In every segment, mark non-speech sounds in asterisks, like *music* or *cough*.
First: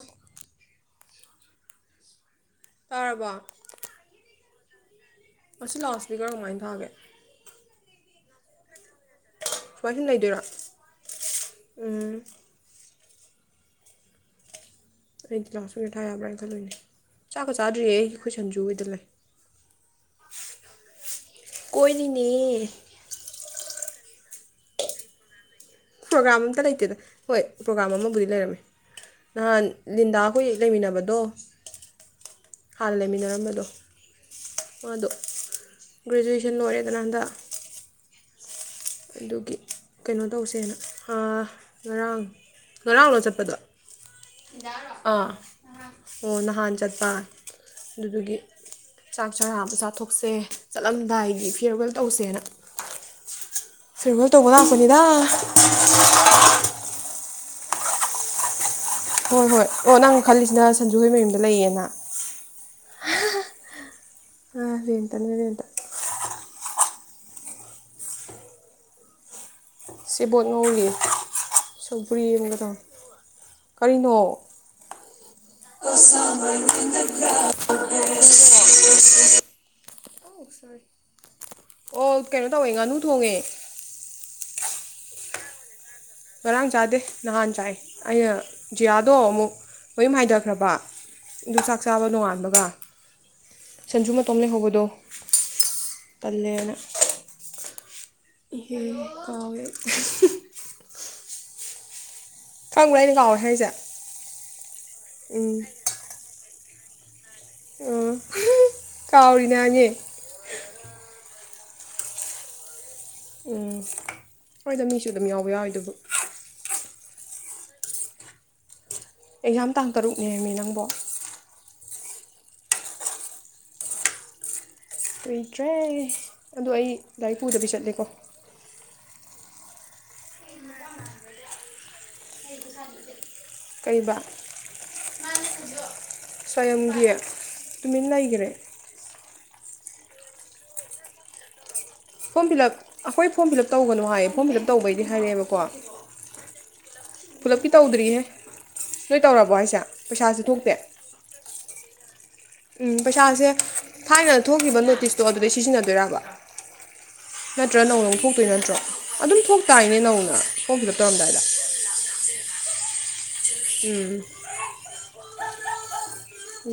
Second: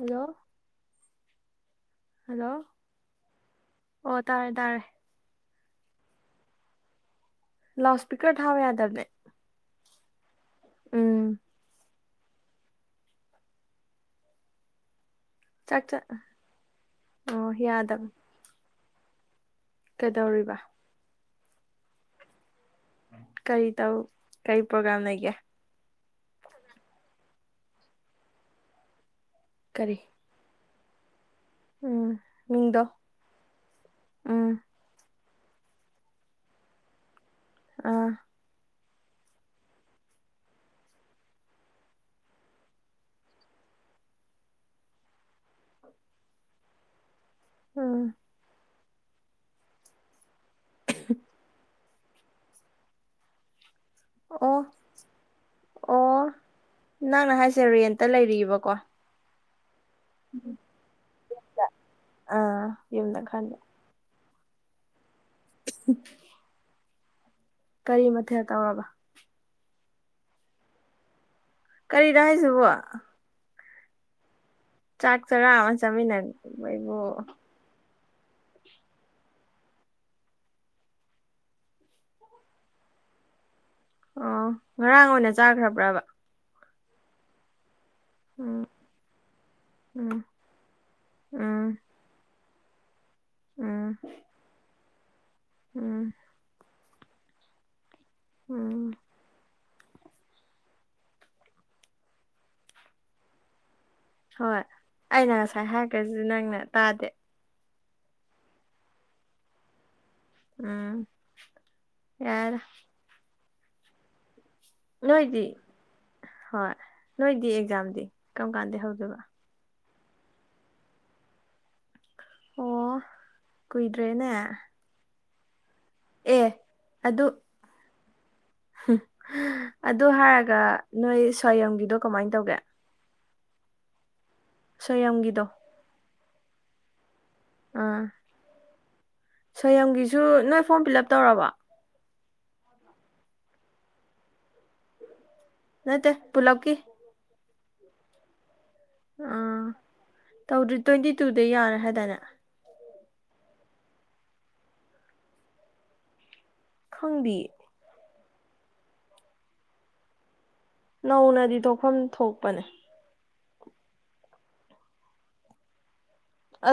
hello *inaudible* hello ꯇꯥꯔꯕ‌ꫭ ꯑꯣ ꯇꯥꯔꯦ ꯇꯥꯔꯦ ꯑꯁꯤ ꯂꯥꯎꯠꯁꯤꯄꯤꯀꯔ ꯀꯃꯥꯏꯅ ꯊꯥꯒꯦ ꯂꯥꯎꯠ ꯁꯄꯤꯀꯔ ꯊꯥꯕ ꯌꯥꯗꯕꯅꯦ ꯋꯥꯍꯤꯡ ꯂꯩꯗꯣꯏꯔꯣ ꯎꯝ ꯑꯩ ꯒꯤ ꯂꯥꯎꯠ ꯆꯥꯛ ꯁꯄꯤꯀꯔ ꯆ ꯊꯥ ꯌꯥꯕ꯭ꯔꯥ ꯍꯥꯏꯅ ꯈꯜꯂꯣꯏꯅꯦ ꯑꯣ ꯆꯥꯛꯒ ꯆꯥꯗ꯭ꯔꯤ ꯌꯥꯗꯕꯅꯦ ꯑꯩꯈꯣꯏ ꯁꯟꯖꯨ ꯍꯣꯏꯗ ꯂꯩ ꯀꯩꯗꯧꯔꯤꯕ ꯀ‌ꫭꯔꯤꯅ‌ꯦ ꯀꯔꯤ ꯇꯧ ꯀꯔꯤ ꯄ꯭ꯔꯣꯒ꯭ꯔꯥꯝ ꯂꯩꯒꯦ ꯄ꯭ꯔꯣꯒ꯭ꯔꯥꯝ ꯑꯝꯇ ꯂꯩꯇꯦꯗ ꯍꯣꯏ ꯄ꯭ꯔꯣꯒ꯭ꯔꯥꯝ ꯑꯃꯕꯨꯗꯤ ꯂꯩꯔꯝꯃꯦ ꯅꯍꯥꯟ ꯀꯔꯤ ꯂꯤꯟꯗꯥ ꯑꯩꯈꯣꯏ ꯂꯩꯃꯤꯟꯅꯕꯗꯣ ꯎꯝ ꯃꯤꯡꯗꯣ ꯍꯥꯟꯅ ꯂꯩꯃꯤꯟꯅꯔꯝꯕꯗꯣ ꯎꯝ ꯑꯗꯣ ꯒ꯭ꯔꯦꯖꯨꯋꯦꯁꯟ ꯂꯣꯏꯔꯦꯗꯅ ꯍꯟꯗꯛ ꯑꯥ ꯑꯗꯨꯒꯤ ꯀꯩꯅꯣ ꯇꯧꯁꯦꯅ ꯉꯔꯥꯡ ꯉꯔꯥꯡꯂꯣ ꯆꯠꯄꯗꯣ ꯂꯤꯟꯗꯥꯔ‌ꫭ ꯑꫭ ꯅꯍꯥꯟ ꯆꯠꯄ ꯎꯝ ꯑꯗꯨꯗꯨꯒꯤ ꯆꯥꯛ ꯆꯔꯥ ꯑꯃ ꯆꯥꯊꯣꯛꯁꯦ ꯆꯠꯂꯝꯗꯥꯏꯒꯤ ꯐꯤꯌꯔꯋꯦꯜ ꯇꯧꯁꯦꯅ ꯐꯤꯌꯔꯋ‌ꯦꯜ ꯇꯧꯕ ꯑꯣ ꯂꯥꯛꯄꯅꯤꯗ ꯑꯣ ꯅꯪꯅ ꯍꯥꯏꯁꯦ ꯔꯦꯟꯇ ꯂꯩꯔꯤꯕꯀꯣ ꯍꯣꯏ ꯍꯣꯏ ꯑꯣ ꯅꯪ ꯈꯜꯂꯤꯁꯤꯅ ꯁꯟꯖꯨꯍ‌ꫭꯏ ꯃꯌꯨꯝꯗ ꯂꯩꯌꯦꯅ ꯑꯥ ꯌꯨꯝꯗꯥ ꯈꯟꯕꯥ ꯔ‌ꯦꯟꯇꯅꯤ ꯔ‌ꯦꯟꯇ *inaudible* ꯀꯔꯤ ꯃꯊꯦꯜ ꯇꯧꯔꯕ ꯁꯦꯕꯣꯠ ꯉꯧꯔꯤ ꯀꯔꯤꯅꯣ ꯁꯧꯒ꯭ꯔꯤ ꯍꯥꯏꯁꯤꯕꯣ ꯑꯃꯒ ꯀꯔꯤꯅꯣ ꯆꯥꯛ ꯆꯔꯥ ꯑꯃ ꯆꯥꯃꯤꯟꯅ ꯃꯩꯕꯨ *unintelligible* ꯑꯣ ꯀꯩꯅꯣ ꯇꯧꯋꯦ ꯉꯥꯅꯨ ꯊꯣꯡꯉꯦ ꯑꯣ ꯉꯔꯥꯡ ꯑꯣꯏꯅ ꯆꯥꯈ꯭ꯔꯕ꯭ꯔꯕ ꯉꯔꯥꯡ ꯆꯥꯗꯦ ꯅꯍꯥꯟ ꯆꯥꯏ ꯑꯩꯅ ꯎꯝ ꯖꯤꯌꯥꯗꯣ ꯑꯃꯨꯛ ꯃꯌꯨꯝ ꯎꯝ ꯍꯥꯏꯗ ꯈ꯭ꯔꯕ ꯑꯗꯨ ꯎꯝ ꯆꯥꯛ ꯆꯥꯕ ꯅꯣꯉꯥꯟꯕꯒ ꯎꯝ ꯁꯟꯖꯨ ꯃꯇꯣꯝ ꯂꯩꯍꯧꯕꯗꯣ ꯎꯝ ꯇꯜꯂꯦꯅ ꯏꯍꯦ ꯎꯝ ꯀꯥꯎꯋꯤ ꯑꯩ *unintelligible* ꯈꯪꯕ꯭ꯔ ꯑꯩꯅ ꯉꯥꯎꯋꯦ ꯍꯥꯏꯁꯦ ꯍꯣꯏ ꯑꯩꯅ ꯎꯝ ꯉꯁꯥꯏ ꯍꯥꯏꯒ꯭ꯔꯦ ꯑꯗꯨꯁꯨ ꯅꯪꯅ ꯇꯥꯗꯦ ꯑꯣ *unintelligible* ꯀꯥꯎꯔꯤꯅꯦꯍꯥꯏꯃꯤ ꯎꯝ ꯌꯥꯔꯦꯗ ꯎꯝ ꯍꯣꯏꯗ ꯃꯤꯁꯨ ꯑꯗꯨꯝ ꯅꯣꯏꯗꯤ ꯌꯥꯎꯕ ꯌꯥꯎꯋꯤꯗꯨꯕꯨ ꯍꯣꯏ ꯅꯣꯏꯗꯤ ꯑꯦꯛꯖꯥꯝꯗꯤ ꯀꯔꯝ ꯀꯥꯟꯗꯩ ꯍꯧꯗꯣꯏꯕ ꯑꯦꯛꯖꯥꯝ ꯇꯥꯡ ꯇꯔꯨꯛꯅꯦ ꯑꯝꯃꯤ ꯅꯪꯕꯣ ꯑꯣ ꯀꯨꯏꯗ꯭ꯔꯦꯅꯦ ꯀꯨꯏꯗ꯭ꯔꯦ ꯑꯦ ꯑꯗꯣ ꯑꯩ ꯑꯗꯨ ꯂꯥꯏꯔꯤꯛ ꯄꯨꯗꯕꯤ ꯆꯠꯂꯦꯀꯣ *unintelligible* ꯑꯗꯨ ꯍꯥꯏꯔꯒ ꯅꯣꯏ ꯁ꯭ꯋꯥꯌꯝꯒꯤꯗꯣ ꯀꯃꯥꯏꯅ ꯇꯧꯒꯦ ꯀꯩꯕ ꯁꫭꯌꯝꯒꯤꯗꯣ ꯁꫭꯌꯝꯒꯤ ꯇꯨꯃꯤꯟ ꯂꯩꯒꯔꯦ ꯁꯣꯏꯌꯝꯒꯤꯁꯨ ꯅꯣꯏ ꯐꯣꯔꯝ ꯄꯤꯜꯂꯞ ꯇꯧꯔꯕ ꯐꯣꯝ ꯐꯤꯜꯂꯞ ꯑꯩꯈꯣꯏ ꯐꯣꯝ ꯐꯤꯜꯂꯞ ꯇꯧꯒꯅꯨ ꯍꯥꯏꯌꯦ ꯐꯣꯝ ꯐꯤꯜ ꯎꯞ ꯇꯧꯕꯩꯗꯤ ꯍꯥꯏꯔꯛꯑꯦꯕꯀꯣ ꯅꯠꯇꯦ ꯄꯨꯂꯞꯀꯤ ꯄꯨꯂꯞꯀꯤ ꯇꯧꯗ꯭ꯔꯤꯍꯦ ꯅꯣꯏ ꯇꯧꯔꯕꯣ ꯍꯥꯏꯁꯦ ꯄꯩꯁꯥꯁꯨ ꯊꯣꯛꯇꯦ ꯇꯨꯗꯩ ꯌꯥꯅꯦ ꯍꯥꯏꯗꯥꯏꯅꯦ ꯎꯝ ꯄꯩꯁꯥꯁꯦ ꯊꯥꯏꯅ ꯊꯣꯛꯈꯤꯕ ꯅꯣꯇꯤꯁꯇꯣ ꯑꯗꯨꯗꯩ ꯁꯤꯖꯤꯟꯅꯗꯣꯏꯔꯕ ꯈꯪꯗꯦꯌꯦ ꯅꯠꯇ꯭ꯔꯥ ꯅꯧꯅ ꯑꯃꯨꯛ ꯊꯣꯛꯇꯣꯏ ꯅꯠꯇ꯭ꯔꯣ ꯑꯗꯨꯝ ꯊꯣꯛꯇꯥꯏꯅꯦ ꯅꯧꯅ ꯐꯣꯔꯝ ꯐꯤꯜ ꯑꯞ ꯇꯧꯔꯝꯗꯥꯏꯗ ꯅꯧꯅꯗꯤ ꯊꯣꯛꯐꯝ ꯊꯣꯛꯄꯅꯦ ꯎꯝ *inaudible*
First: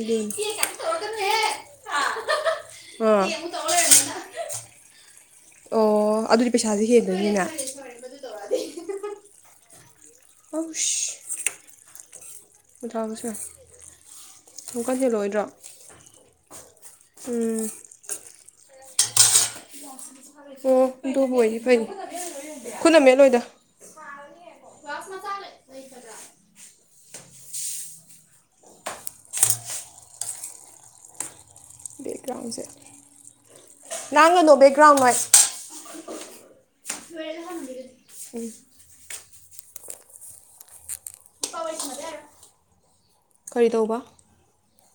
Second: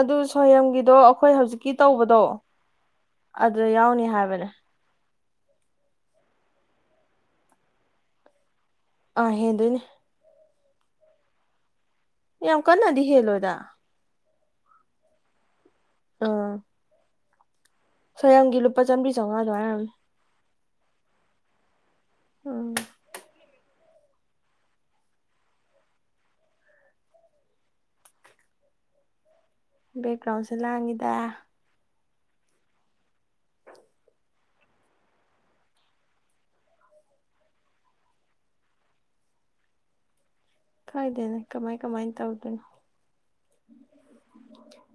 ꯑꯗꯨ ꯁꯣꯌꯦꯝꯒꯤꯗꯣ ꯑꯩꯈꯣꯏ ꯍꯧꯖꯤꯛꯀꯤ ꯇꯧꯕꯗꯣ ꯑꯥ ꯑꯗꯨꯗ ꯌꯥꯎꯅꯤ ꯍꯥꯏꯕꯅꯦ ꯑꯣ ꯑꯗꯨꯗꯤ ꯄꯩꯁꯥꯁꯦ ꯍꯦꯟꯗꯣꯏꯅꯤꯅꯦ *unintelligible* ꯑꯥ ꯍꯦꯟꯗꫭꯏꯅꯦ ꯌꯥꯝ ꯀꯟꯅꯗꯤ ꯍꯦꯜꯂꯣꯏꯗ *unintelligible* ꯑꯃꯨꯛꯀ ꯍꯦꯜꯂꯣꯏꯗ꯭ꯔꯣ ꯑꯥ ꯎꯝ ꯁꫭꯌꯝꯒꯤ ꯂꯨꯄꯥ ꯆꯥꯝꯔꯤ ꯆꯧꯉꯥ ꯑꯗꯨꯃꯥꯏ ꯑꫭꯔꯝꯅꯦ ꯑꯣ ꯑꯗꯨꯕꯨ ꯑꯣꯏꯅꯤ ꯐꯩꯅꯤ ꯎꯝ ꯈꯨꯠꯅ ꯃꯠꯂꯣꯏꯗ ꯕꯦꯛꯒ꯭ꯔꯥꯎꯟꯁꯦ ꯂꯥꯡꯉꯤꯗ ꯒ꯭ꯔꯥꯎꯟꯁꯦ ꯉꯥꯡꯒꯅꯣ ꯕꯦꯛ ꯒ꯭ꯔꯥꯎꯟ ꯅꫭꯏ *unintelligible* ꯀꯥꯏꯗꯩꯅꫭ ꯀꯃꯥꯏ ꯀꯃꯥꯏꯅ ꯇꯧꯗꯣꯏꯅꯣ ꯀꯔꯤ ꯇꯧꯕ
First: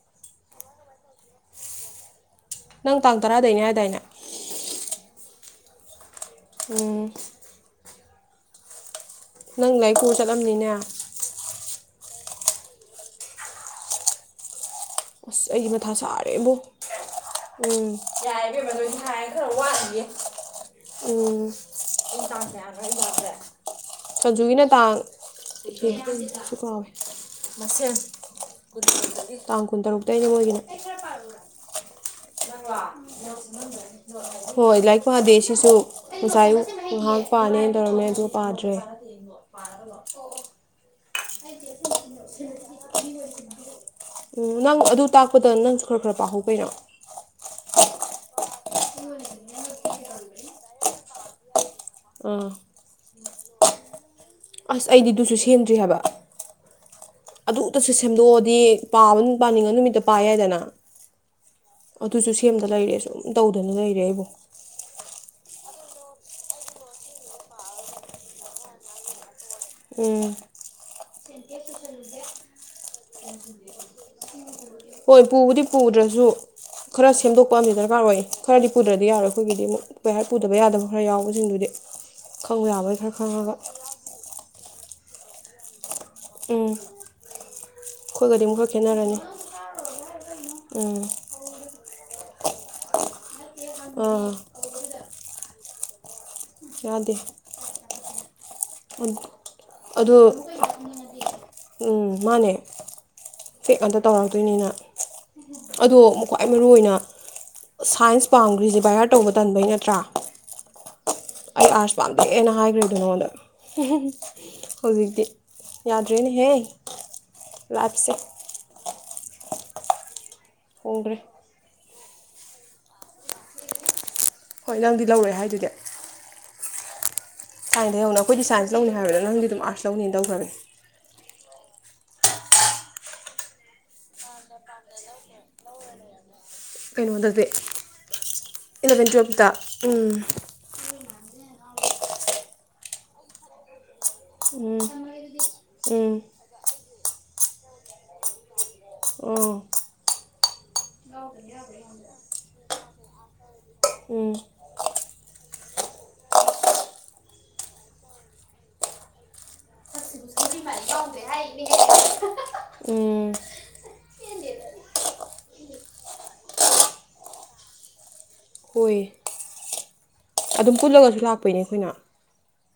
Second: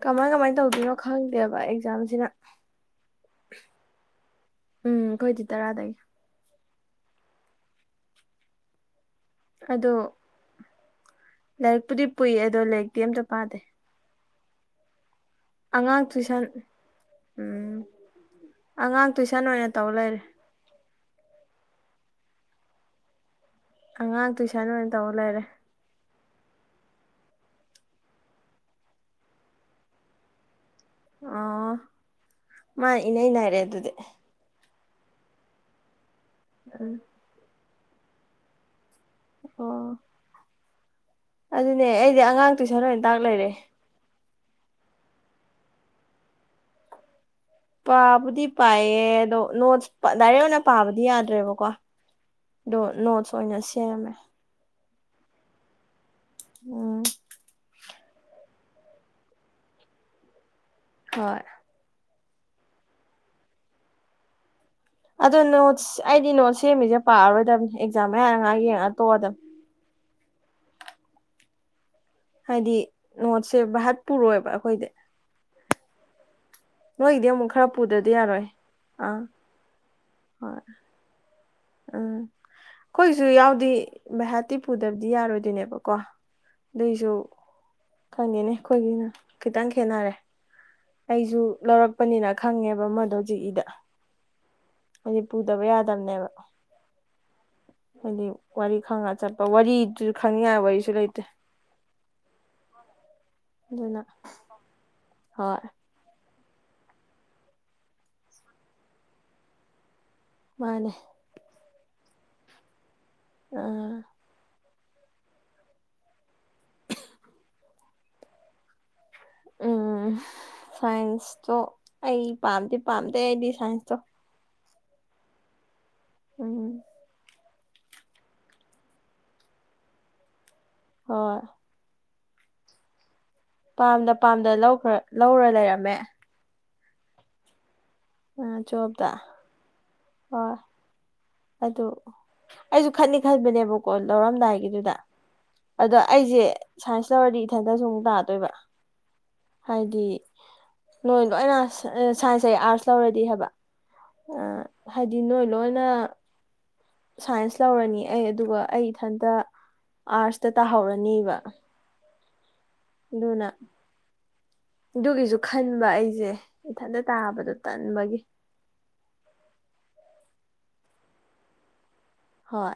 ꯀꯃꯥꯏ ꯀꯃꯥꯏꯅ ꯇꯧꯗꯣꯏꯅꯣ ꯈꯪꯗꯦꯕ ꯑꯦꯛꯖꯥꯝꯁꯤꯅ ꯅꯪ ꯇꯥꯡ ꯇꯔꯥꯗꯩꯅꯦ ꯍꯥꯏꯗꯥꯏꯅꯦ ꯎꯝ ꯑꯩꯈꯣꯏꯗꯤ ꯇꯔꯥꯗꯒꯤ ꯎꯝ ꯅꯪ ꯑꯗꯣ ꯂꯥꯏꯔꯤꯛ ꯄꯨꯔ ꯆꯠꯂꯝꯅꯤꯅꯦ ꯂꯥꯏꯔꯤꯛꯄꯨꯗꯤ ꯄꯨꯏ ꯑꯗꯣ ꯂꯥꯏꯔꯤꯛꯇꯤ ꯑꯝꯇ ꯄꯥꯗꯦ ꯑꯁ ꯑꯩꯒꯤ ꯃꯊꯥ ꯑꯉꯥꯡ ꯇꯨꯏꯁꯟ ꯁꯥꯔꯦꯕꯣ ꯎꯝ ꯌꯥꯔꯦꯕꯦꯝ ꯃꯗꯣꯗꯤ ꯑꯉꯥꯡ ꯍꯥꯏ ꯇꯨꯏꯁꯟ ꯈꯔ ꯑꯣꯏꯅ ꯇꯧ ꯋꯥꯠꯂꯤꯒꯦ ꯂꯩꯔꯦ ꯎꯝ ꯑꯉꯥꯡ ꯁꯟꯖꯨꯒꯤꯅ ꯇꯨꯏꯁꯟ ꯑꯣꯏꯅ ꯇꯥꯡ ꯇꯧ ꯂꯩꯔꯦ *unintelligible* ꯀꯨꯟꯇꯔꯨꯛꯇꯩ ꯃꯣꯏꯒꯤꯅ ꯑꯣ ꯃꯥꯏꯅ ꯏꯅꯩ ꯅꯔꯦ ꯑꯗꯨꯗꯤ ꯍꯣꯏ ꯂꯥꯏꯔꯤꯛ ꯄꯥꯗꯦ ꯁꯤꯁꯨ ꯑꯣꯖꯥ ꯑꯨꯛ ꯎꯝ ꯉꯥꯏꯍꯥꯛ ꯄꯥꯅꯦꯅ ꯇꯧꯔꯝꯃꯦ ꯑꯗꯨ ꯄꯥꯗ꯭ꯔꯦ ꯑꯣ ꯑꯣ ꯑꯗꯨꯅꯦ ꯑꯩꯗꯤ ꯑꯉꯥꯡꯇꯨꯁꯟ ꯂꯣꯏ ꯇꯥꯛ ꯂꯩꯔꯦ ꯎꯝ ꯅꯪ ꯑꯗꯨ ꯇꯥꯛꯄꯗ ꯅꯪꯁꯨ ꯈꯔ ꯈꯔ ꯄꯥꯍꯧꯀꯩꯅꯣ ꯄꯥꯕꯨꯗꯤ ꯄꯥꯏꯌꯦ ꯑꯗꯣ ꯅꯣꯠꯁ ꯗꯥꯏꯔꯦꯛ ꯑꯣꯏꯅ ꯄꯥꯕꯗꯤ ꯌꯥꯗ꯭ꯔꯦꯕꯀꯣ ꯑꯥ ꯑꯗꯣ ꯅꯣꯠꯁ ꯑꯣꯏꯅ ꯁꯦꯝꯃꯦ ꯑꯁ ꯑꯩꯗꯤ ꯑꯗꯨꯁꯨ ꯁꯦꯝꯗ꯭ꯔꯤ ꯍꯥꯏꯕ ꯎꯝ ꯑꯗꯨꯇꯁꯨ ꯁꯦꯝꯗꯣꯛꯑꯗꯤ ꯄꯥꯕ ꯄꯥꯅꯤꯡꯉ ꯅꯨꯃꯤꯠꯇ ꯄꯥ ꯌꯥꯏꯗꯅ ꯍꯣꯏ ꯑꯗꯨꯁꯨ ꯁꯦꯝꯗ ꯂꯩꯔꯦ ꯁꯨꯝ ꯇꯧꯗꯅ ꯂꯩꯔꯦ ꯑꯩꯕꯨ ꯑꯗꯣ ꯅꯣꯠꯁ ꯑꯩꯗꯤ ꯅꯣꯠꯁ ꯁꯦꯝꯃꯤꯁꯦ ꯄꯥꯔꯔꯣꯏꯗꯕꯅꯤ ꯑꯦꯛꯖꯥꯝ ꯃꯌꯥꯅ ꯉꯥꯏꯛ ꯌꯦꯡꯉ ꯇꯣꯛ ꯑꯗꯝ ꯎꯝ *inaudible* ꯍꯥꯏꯗꯤ ꯅꯣꯠꯁꯦ ꯚꯥꯠ ꯄꯨꯔꯣꯏꯕ ꯑꯩꯈꯣꯏꯗꯤ ꯍꯣꯏ ꯄꯨꯕꯨꯗꯤ ꯄꯨꯗ꯭ꯔꯁꯨ ꯈꯔ ꯅꯣꯏꯒꯤꯗꯤ ꯑꯃꯨꯛ ꯁꯦꯝꯗꯣꯛꯄ ꯈꯔ ꯑꯃꯗꯤ ꯄꯨꯗ꯭ꯔꯗꯤ ꯗꯔꯀꯥꯔꯑꯣꯏ ꯌꯥꯔꯣꯏ ꯈꯔꯗꯤ ꯄꯨꯗ꯭ꯔꯗꯤ ꯑꯥ ꯌꯥꯔꯣꯏ ꯑꯩꯈꯣꯏꯒꯤꯗꯤ ꯑꯃꯨꯛ ꯍꯔ ꯄꯨꯗꯕ ꯍꯣꯏ ꯌꯥꯗꯕ ꯈꯔ ꯌꯥꯎꯕꯁꯤꯡꯗꯨꯗꯤ ꯎꯝ ꯈꯪꯕ ꯌꯥꯕꯩ ꯈꯔ ꯑꯩꯈꯣꯏꯁꯨ ꯈꯪꯉꯒ ꯌꯥꯎꯗꯤ ꯚꯩꯍꯥꯠꯇꯤ ꯄꯨꯗꯕꯗꯤ ꯌꯥꯔꯣꯏꯗꯣꯏꯅꯦꯕꯀꯣ ꯎꯝ ꯑꯗꯨꯏꯁꯨ ꯑꯩꯈꯣꯏꯒꯗꯤ ꯈꯪꯒꯦꯅꯦ ꯑꯃꯨꯛ ꯈꯔ ꯑꯩꯈꯣꯏꯒꯤꯅ ꯈꯦꯠꯅꯔꯅꯤ ꯈꯤꯇꯪ ꯈꯦꯠꯅꯔꯦ ꯎꯝ ꯑꯩꯁꯨ ꯂꯧꯔꯛꯄꯅꯤꯅ ꯈꯪꯉꯦꯕ ꯑꯃꯗꯣ ꯖꯤꯏꯗ ꯑꯣ ꯍꯥꯏꯗꯤ ꯄꯨꯗꯕ ꯌꯥꯗꯕꯅꯦꯕ ꯌꯥꯗꯦ ꯍꯥꯏꯗꯤ ꯋꯥꯔꯤ ꯈꯪꯉꯒ ꯆꯠꯄ ꯋꯥꯔꯤꯗꯨꯁꯨ ꯑꯗꯣ ꯈꯪꯅꯤꯡꯉꯥꯏ ꯋꯥꯔꯤꯁꯨ ꯂꯩꯇꯦ ꯎꯝ ꯃꯥꯅꯦ ꯄꯦꯛ ꯉꯛꯇ ꯑꯗꯨꯅ ꯇꯧꯔꯛꯇꯣꯏꯅꯤꯅ ꯍꯣꯏ ꯑꯗꯣ ꯈ꯭ꯋꯥꯏ ꯃꯔꯨꯏ ꯑꯣꯏꯅ ꯁꯥꯏꯟꯁ ꯄꯥꯝꯈ꯭ꯔꯤꯁꯦ ꯕꯥꯌꯥꯔ ꯇꯧꯕ ꯇꯟꯕꯩ ꯅꯠꯇ꯭ꯔꯥ ꯃꯥꯅꯦ ꯑꯩ ꯑꯥꯔꯠꯁ ꯄꯥꯝꯗꯦꯅꯥ ꯍꯥꯏꯈ꯭ꯔꯗꯣ ꯅꯉꯣꯟꯗ ꯑꯥ ꯍꯧꯖꯤꯛꯇꯤ ꯌꯥꯗ꯭ꯔꯦꯅꯦꯍꯦ ꯂꯥꯞꯁꯦ ꯎꯝ ꯍꯣꯡꯈ꯭ꯔꯦ ꯁꯥꯏꯟꯁꯇꯣ ꯑꯩ ꯄꯥꯝꯗꯤ ꯄꯥꯝꯗꯦ ꯑꯩꯗꯤ ꯁꯥꯏꯟꯁꯇꯣ ꯍꯣꯏ ꯅꯪꯗꯤ ꯂꯧꯔꯣꯏ ꯍꯥꯏꯗꯨꯗꯦ ꯎꯝ ꯊꯥꯏꯟꯗꯩꯩ ꯍꯧꯅ ꯑꯩꯈꯣꯏꯗꯤ ꯁꯥꯏꯟꯁ ꯂꯧꯅꯤ ꯍꯥꯏꯕꯗ ꯅꯪꯗꯤ ꯑꯗꯨꯝ ꯑꯥꯠꯁ ꯂꯧꯅꯤ ꯇꯧꯈ꯭ꯔꯦ ꯍꯣꯏ ꯄꯥꯝꯗ ꯄꯥꯝꯗ ꯂꯧꯈ꯭ꯔ ꯂꯧꯔ ꯂꯩꯔꯝꯃꯦ ꯀꯩꯅꯣꯗꯗꯤ ꯇꯨꯋꯦꯜꯞꯇ ꯏꯂꯚꯦꯟ ꯇꯨꯌꯦꯜꯞꯇ ꯎꯝ *unintelligible* ꯑꯗꯨ ꯑꯩꯁꯨ ꯈꯟꯗꯤ ꯈꯟꯕꯅꯦꯕ ꯀꯣꯜ ꯎꯝ ꯂꯧꯔꯝꯗꯥꯏꯒꯤꯗꯨꯗ ꯑꯗꯣ ꯎꯝ ꯑꯩꯁꯦ ꯁꯥꯏꯟꯁ ꯇꯧꯔꯗꯤ ꯏꯊꯟꯇ ꯁꯨ ꯑꯃꯨꯛ ꯇꯥꯗꯣꯏꯕ ꯑꯣ ꯍꯥꯏꯗꯤ ꯅꯣꯏ ꯂꯣꯏꯅ ꯁꯥꯏꯟꯁ ꯑꯌꯦ ꯑꯥꯔꯠꯁ ꯂꯧꯔꯗꯤ ꯍꯥꯏꯕ ꯎꯝ ꯑ ꯍꯥꯏꯗꯤ ꯅꯣꯏ ꯂꯣꯏꯅ ꯁꯥꯏꯟꯁ ꯂꯧꯔꯅꯤ ꯑꯩ ꯑꯗꯨꯒ ꯑꯩ ꯏꯊꯟꯇ ꯑꯥꯔꯁꯇ ꯇꯥꯍꯧꯔꯅꯦꯕ ꯎꯝ ꯗꯨꯅ ꯑꯗꯨꯒꯤꯁꯨ ꯈꯟꯕ ꯑꯩꯖ‌ꯦ ꯏꯊꯟꯇ ꯇꯥꯕꯗꯣ ꯇꯟꯕꯒꯤ ꯍ‌ꯣꯏ ꯑꯗꯨꯝ ꯄꯨꯜꯂꯒꯁꯨ ꯂꯥꯛꯄꯩꯅꯦ ꯑꯩꯈꯣꯏꯅ ꯍꯣꯏ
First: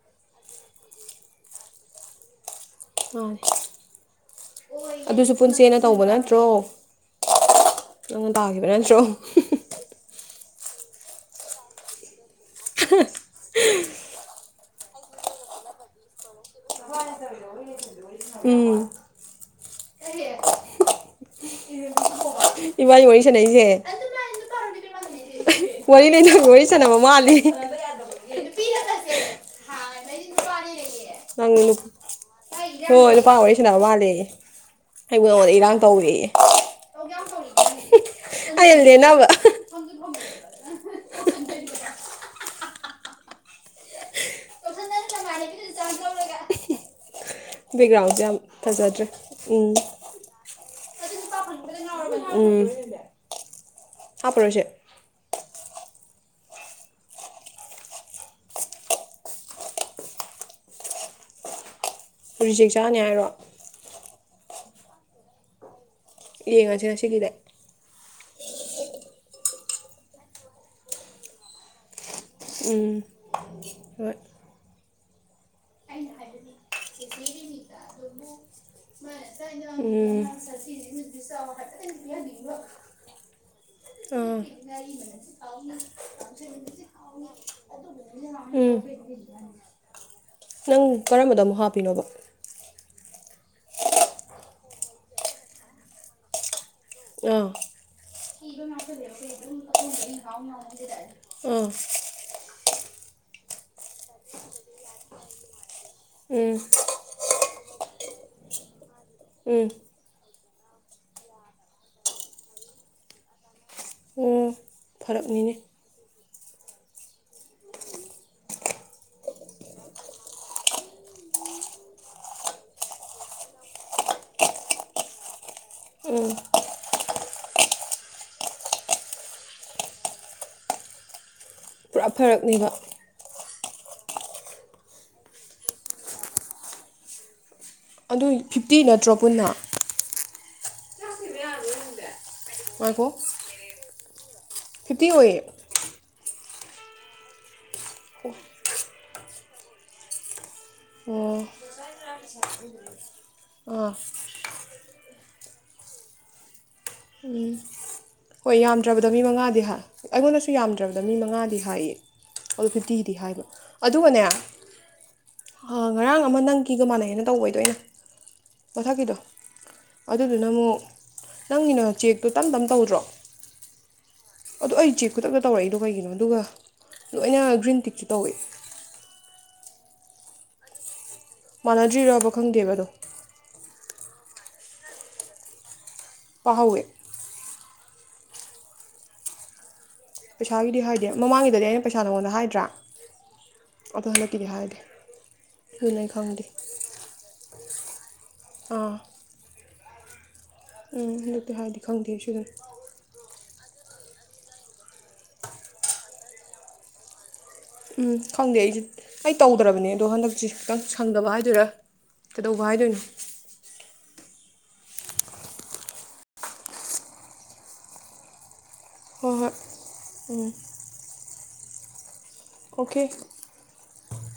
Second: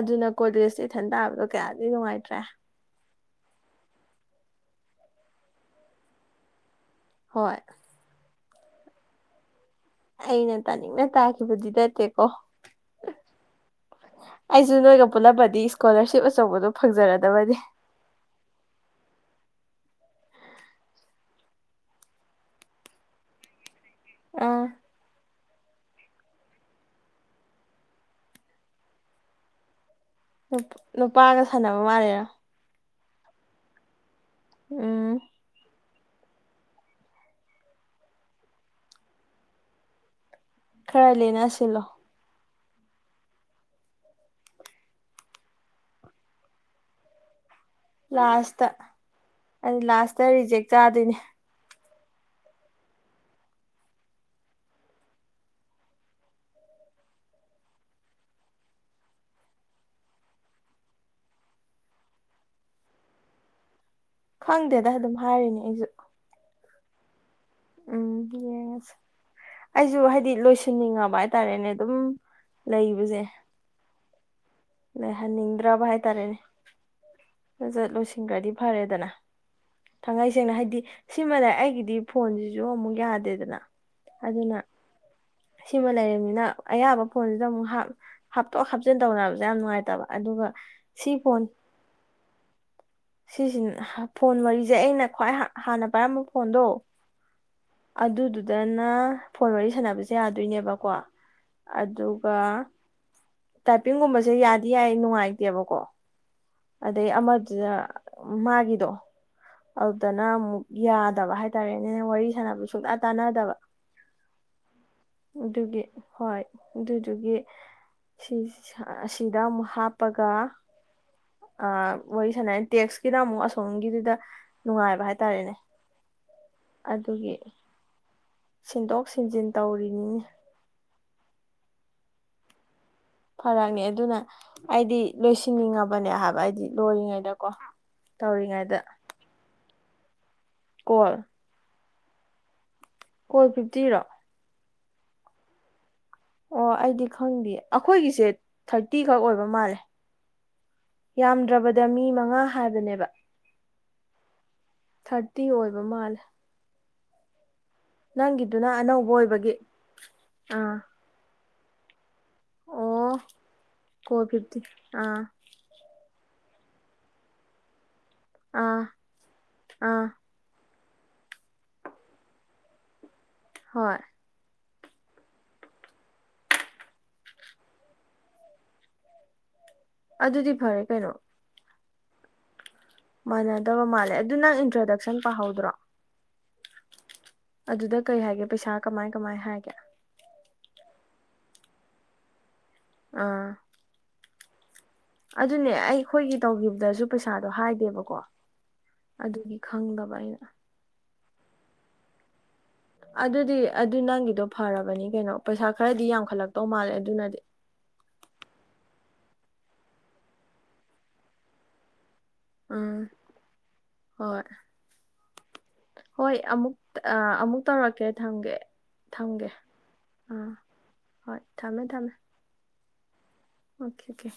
ꯑꯗꯨꯅ ꯀꯣꯂꯦꯖ ꯏꯊꯟ ꯇꯥꯕꯗꯣ ꯀꯌꯥꯗꯤ ꯅꯨꯡꯉꯥꯏꯇ꯭ꯔ ꯃꯥꯅꯦ ꯑꯗꯨꯁꯨ ꯄꯨꯟꯁꯦꯟꯅ ꯇꯧꯕ ꯅꯠꯇ꯭ꯔꯣ ꯍꯣꯏ ꯅꯪꯅ ꯇꯥꯈꯤꯕ ꯅꯠꯇ꯭ꯔꯣ ꯑꯩꯅ ꯇꯥꯅꯤꯡꯅ ꯇꯥꯈꯤꯕꯗꯤ ꯅꯠꯇꯦꯀꯣ ꯑꯩꯁꯨ ꯅꯣꯏꯒ ꯄꯨꯜꯂꯝꯃꯗꯤ ꯏꯁꯀꯣꯂꯔꯁꯤꯞ ꯑꯆꯧꯕꯗꯣ ꯐꯪꯖꯔꯗꯕꯅꯤ ꯄꯤ *unintelligible* ꯏꯕꯥꯏꯅꯤ ꯋꯥꯔꯤ ꯁꯥꯟꯅꯩꯁ‌ꯦ ꯑꯥ ꯋꯥꯔꯤ ꯂꯩꯅꯕ ꯋꯥꯔꯤ ꯁꯥꯟꯅꯕ ꯃꯥꯜꯂꯤ ꯅꯨ ꯅꯨꯄꯥꯒ ꯅꯪ ꯁꯥꯟꯅꯕ ꯃꯥꯜꯂꯤꯔ‌ꯣ ꯍꯣꯏ ꯅꯨꯄꯥ ꯋꯥꯔꯤ ꯁꯥꯅꯕ ꯃꯥꯜꯂꯦꯌ‌ꯦ ꯎꯝ ꯑꯩ ꯅꯉꯣꯟꯗ ꯏꯔꯥꯡ ꯇꯧꯔ‌ꯦꯌꯦ ꯑꯩꯅꯥ ꯂꯦꯟꯅꯕ *unintelligible* ꯈꯔ ꯂꯦꯟꯅꯁꯤꯜꯂꯣ *unintelligible* ꯕꯦꯛꯒ꯭ꯔꯥꯎꯟꯁꯦ ꯌꯥꯝ ꯐꯖꯗ꯭ꯔꯦ ꯎꯝ ꯇ ꯔꯤꯖꯦꯛ ꯆꯥꯗꯣꯏꯅꯦ ꯎꯝ ꯍꯥꯞꯄꯔꯣꯏꯁꯦ ꯍꯧꯖꯤꯛ ꯆꯥꯅꯦ ꯍꯥꯏꯔꯣ ꯈꯪꯗꯦꯗ ꯑꯗꯨꯝ ꯍꯥꯏꯔꯤꯅꯦ ꯑꯩꯖꯨ ꯌꯦꯡꯉꯁ‌ꯦ ꯉꯁꯤꯒꯤꯗ ꯎꯝ ꯌꯦꯡꯉꯁ ꯑꯩꯖꯨ ꯍꯥꯏꯗꯤ ꯂꯣꯏꯁꯤꯟꯅꯤꯡꯉꯕ ꯍꯥꯏꯇꯥꯔꯦꯅꯦ ꯑꯗꯨꯝ ꯎꯝ ꯂꯩꯕꯁꯦ ꯍꯣꯏ ꯂꯩꯍꯟꯅꯤꯡꯗ꯭ꯔꯕ ꯍꯥꯏꯇꯥꯔꯦꯅꯦ *unintelligible* ꯖꯠꯖꯠ ꯂꯣꯏꯁꯤꯟꯈ꯭ꯔꯗꯤ ꯐꯔꯦꯗꯅ ꯊꯥꯡꯒꯩ ꯁꯦꯡꯅ ꯍꯥꯏꯗꯤ ꯁꯤꯃꯂꯩꯔ ꯑꯩꯒꯤꯗꯤ ꯐꯣꯟꯁꯤꯁꯨ ꯑꯃꯨꯛ ꯌꯥꯗꯦꯗꯅ ꯎꯝ ꯑꯗꯨꯅ ꯁꯤꯃ ꯂꯩꯔꯤꯝꯅꯤꯅ ꯑꯌꯥꯕ ꯐꯣꯟꯗꯨꯗ ꯑꯃꯨꯛ ꯍꯥꯞ ꯍꯥꯞꯇꯣꯛ ꯎꯝ ꯍꯥꯞꯆꯤꯟ ꯇꯧꯅꯕꯖ‌ꯦ ꯌꯥꯝ ꯅꯨꯡꯉꯥꯏꯇꯕ ꯑꯗꯨꯒ ꯁꯤ ꯐꯣꯟ ꯀꯩꯅꯣꯗ‌ꯣ ꯁꯤꯁꯤꯍ ꯐꯣꯟ ꯋꯥꯔꯤꯁꯦ ꯑꯩꯅ ꯈ꯭ꯋꯥꯏ ꯍꯥ ꯍꯥꯟꯅ ꯄꯥꯏꯔꯝꯕ ꯐꯣꯟꯗꯣ ꯑꯥ ꯑꯗꯨꯗꯨꯗꯅ ꯐꯣꯟ ꯋꯥꯔꯤ ꯁꯥꯟꯅꯕꯁꯦ ꯌꯥꯗꯣꯏꯅꯦꯕꯀꯣ *unintelligible* ꯎꯝ ꯑꯗꯨꯒ ꯇꯥꯏꯄꯤꯡꯒꯨꯝꯕꯁꯦ ꯌꯥꯗꯤ ꯌꯥꯏ ꯅꯨꯡꯉꯥꯏꯇꯦꯕꯀꯣ ꯎꯝ ꯑꯗꯩ ꯑꯃꯗꯨꯅ ꯃꯥꯒꯤꯗꯣ ꯎꯝ ꯑꯗꯨꯗꯅ ꯑꯃꯨꯛ ꯌꯥꯗꯕ ꯍꯥꯏꯇꯥꯔꯦꯅꯦ ꯅ ꯋꯥꯔꯤ ꯁꯥꯟꯅꯕ ꯁꯨꯡꯇꯥ ꯇꯥꯟꯅꯗꯕ ꯎꯝ ꯐꯔꯛꯅꯤꯅꯦ ꯑꯗꯨꯒꯤ ꯍꯣꯏ ꯑꯗꯨꯗꯨꯒꯤ ꯁꯤ ꯁꯥ ꯁꯤꯗ ꯑꯃꯨꯛ ꯍꯥꯞꯄꯒ ꯋꯥꯔꯤ ꯁꯥꯅꯦ ꯇꯦꯛꯁꯀꯤꯅ ꯑꯃꯨꯛ ꯑꯁꯣꯝꯒꯤꯗꯨꯗ ꯅꯨꯡꯉꯥꯏꯕ ꯍꯥꯏꯇꯥꯔꯦꯅꯦ ꯎꯝ ꯑꯗꯨꯒꯤ ꯁꯤꯟꯗꯣꯛ ꯁꯤꯟꯖꯤꯟ ꯇꯧꯔꯤꯅꯤꯅꯦ ꯄꯨꯔꯥ ꯐꯔꯛꯅꯤꯕ ꯐꯔꯛꯅꯤ ꯑꯗꯨꯅ ꯑꯩꯗꯤ ꯂꯣꯏꯁꯤꯟꯅꯤꯡꯉꯕꯅꯦ ꯍꯥꯏꯕ ꯑꯩꯗꯤ ꯂꯣꯏꯔꯤꯉꯩꯗꯀꯣ ꯑꯗꯨꯏ ꯐꯤꯞꯇꯤ ꯇꯧꯔꯤꯉꯩꯗ ꯅꯠꯇ꯭ꯔꯣ ꯄꯨꯟꯅ ꯀꯣꯜ ꯉꯥꯏꯈꯣ ꯀꯣꯜ ꯐꯤꯞꯇꯤꯔꯣ ꯐꯤꯞꯇꯤ ꯑꯣꯏꯌꯦ ꯑꯣ ꯑꯩꯗꯤ ꯈꯪꯗꯦ ꯑꯩꯈꯣꯏꯒꯤꯁꯦ ꯊꯥꯔꯇꯤꯈꯛ ꯑꯣꯏꯕ ꯃꯥꯜꯂꯦ ꯑꯣ ꯌꯥꯝꯗ꯭ꯔꯕ ꯗ ꯃꯤ ꯃꯉꯥ ꯍꯥꯏꯕꯅꯦꯕ ꯑꯥ ꯊꯥꯔꯇꯤ ꯑꯣꯏꯕ ꯃꯥꯜꯂꯦ ꯎꯝ ꯍꯣꯏ ꯅꯪꯒꯤꯗꯨꯅ ꯌꯥꯝꯗ꯭ꯔꯕꯗ ꯑꯅꯧꯕ ꯃꯤ ꯑꯣꯏꯕꯒꯤ ꯃꯉꯥꯗꯤ ꯍꯥ ꯑꯩꯉꯣꯟꯗꯁꯨ ꯑꯥ ꯌꯥꯝꯗ꯭ꯔꯕꯗ ꯃꯤ ꯃꯉꯥꯗꯤ ꯍꯥꯏꯌꯦ ꯑꯗꯣ ꯐꯤꯞ ꯇꯤꯗꯤ ꯑꯣ ꯍꯥꯏꯕ ꯑꯗꯨꯒꯅꯦ ꯀꯣꯜ ꯑ ꯐꯤꯐꯇꯤ ꯑꯥ ꯉꯔꯥꯡ ꯑꯃ ꯅꯪꯀꯤꯒ ꯃꯥꯟꯅꯩꯅ ꯇꯧꯕꯩꯗꯣ ꯑꯩꯅ ꯑꯥ ꯃꯊꯛꯀꯤꯗꯣ ꯑꯥ ꯑꯗꯨ ꯗꯨꯅꯃꯨꯛ ꯅꯪꯒꯤꯅ ꯆꯦꯛꯇꯣ ꯇꯝ ꯇꯝ ꯇꯧꯗ꯭ꯔꯣ ꯍꯣꯏ ꯑꯗꯣ ꯑꯩ ꯆꯦꯛ ꯈꯨꯇꯛꯇ ꯇꯧꯔꯛꯏꯗꯣ ꯀꯩꯒꯤꯅꯣ ꯑꯗꯨꯒ ꯂꯣꯏꯅ ꯒ꯭ꯔꯤꯟ ꯇꯤꯛꯁꯨ ꯇꯧꯋꯦ ꯑꯗꯨꯗꯤ ꯐꯔꯦ ꯀꯩꯅꯣ ꯃꯥꯟꯅꯗ꯭ꯔꯤꯔꯕ ꯈꯪꯗꯦꯕ ꯑꯗꯣ ꯃꯥꯟꯅꯗꯕ ꯃꯥꯜꯂꯦ ꯑꯗꯨ ꯅꯪ ꯏꯟꯇ꯭ꯔꯗꯛꯁꯟ ꯄꯥꯍꯧꯗ꯭ꯔꯣ ꯄꯥꯍꯧꯋꯦ ꯑꯗꯨꯗ ꯀꯩ ꯍꯥꯏꯒꯦ ꯄꯩꯁꯥ ꯀꯃꯥꯏ ꯀꯃꯥꯏ ꯍꯥꯏꯒꯦ ꯄꯩꯁꯥꯒꯤꯗꯤ ꯍꯥꯏꯗꯦ ꯃꯃꯥꯡꯒꯤꯗꯗꯤ ꯑꯩꯅ ꯄꯩꯁꯥ ꯅꯉꯣꯟꯗ ꯍꯥꯏꯗ꯭ꯔꯥ ꯑꯥ ꯑꯗꯣ ꯍꯟꯗꯛꯀꯤꯗꯤ ꯍꯥꯏꯗꯦ ꯑꯗꯨꯅꯦ ꯑꯗꯨꯅ ꯑꯩ ꯈꯣꯏꯒꯤ ꯈꯪꯗꯦ ꯇꯧꯈꯤꯕꯗꯁꯨ ꯄꯩꯁꯥꯗꯣ ꯍꯥꯏꯗꯦꯕꯀꯣ ꯑꯥ ꯑꯗꯨꯒꯤ ꯈꯪꯗꯕ ꯑꯩꯅ ꯎꯝ ꯍꯟꯗꯛꯇꯤ ꯍꯥꯏꯗꯦ ꯈꯪꯗꯦ *unintelligible* ꯑꯗꯨꯗꯤ ꯑꯗꯨ ꯅꯪꯒꯤꯗꯣ ꯐꯔꯕꯅꯤ ꯀꯩꯅꯣ ꯄꯩꯁꯥ ꯈꯔꯗꯤ ꯌꯥꯝꯈꯠꯂꯛꯇꯧ ꯃꯥꯜꯂꯦ ꯑꯗꯨꯅꯗꯤ ꯎꯝ ꯈꯪꯗꯦ ꯑꯩꯁꯦ ꯑꯩ ꯇꯧꯗ꯭ꯔꯕꯅꯦ ꯑꯗꯣ ꯍꯟꯗꯛꯁꯤ ꯈꯤꯇꯪ ꯁꯪꯗꯕ ꯍꯥꯏꯗꯣꯏꯔꯥ ꯀꯩꯗꯧꯕ ꯎꯝ ꯍꯥꯏꯗꯣꯏꯅꯣ ꯍꯣꯏ ꯍꯣꯏ ꯑꯃꯨꯛ ꯑꯥ ꯑꯃꯨꯛ ꯇꯧꯔꯛꯀꯦ ꯊꯝꯒꯦ ꯍꯣꯏ ꯊꯝꯒꯦ ꯍꯣꯏ ꯑꯥ ꯍꯣꯏ ꯊꯝꯃꯦ ꯊꯝꯃꯦ ꯑꯣꯀꯦ ꯑꯣꯈꯦꯀꯦ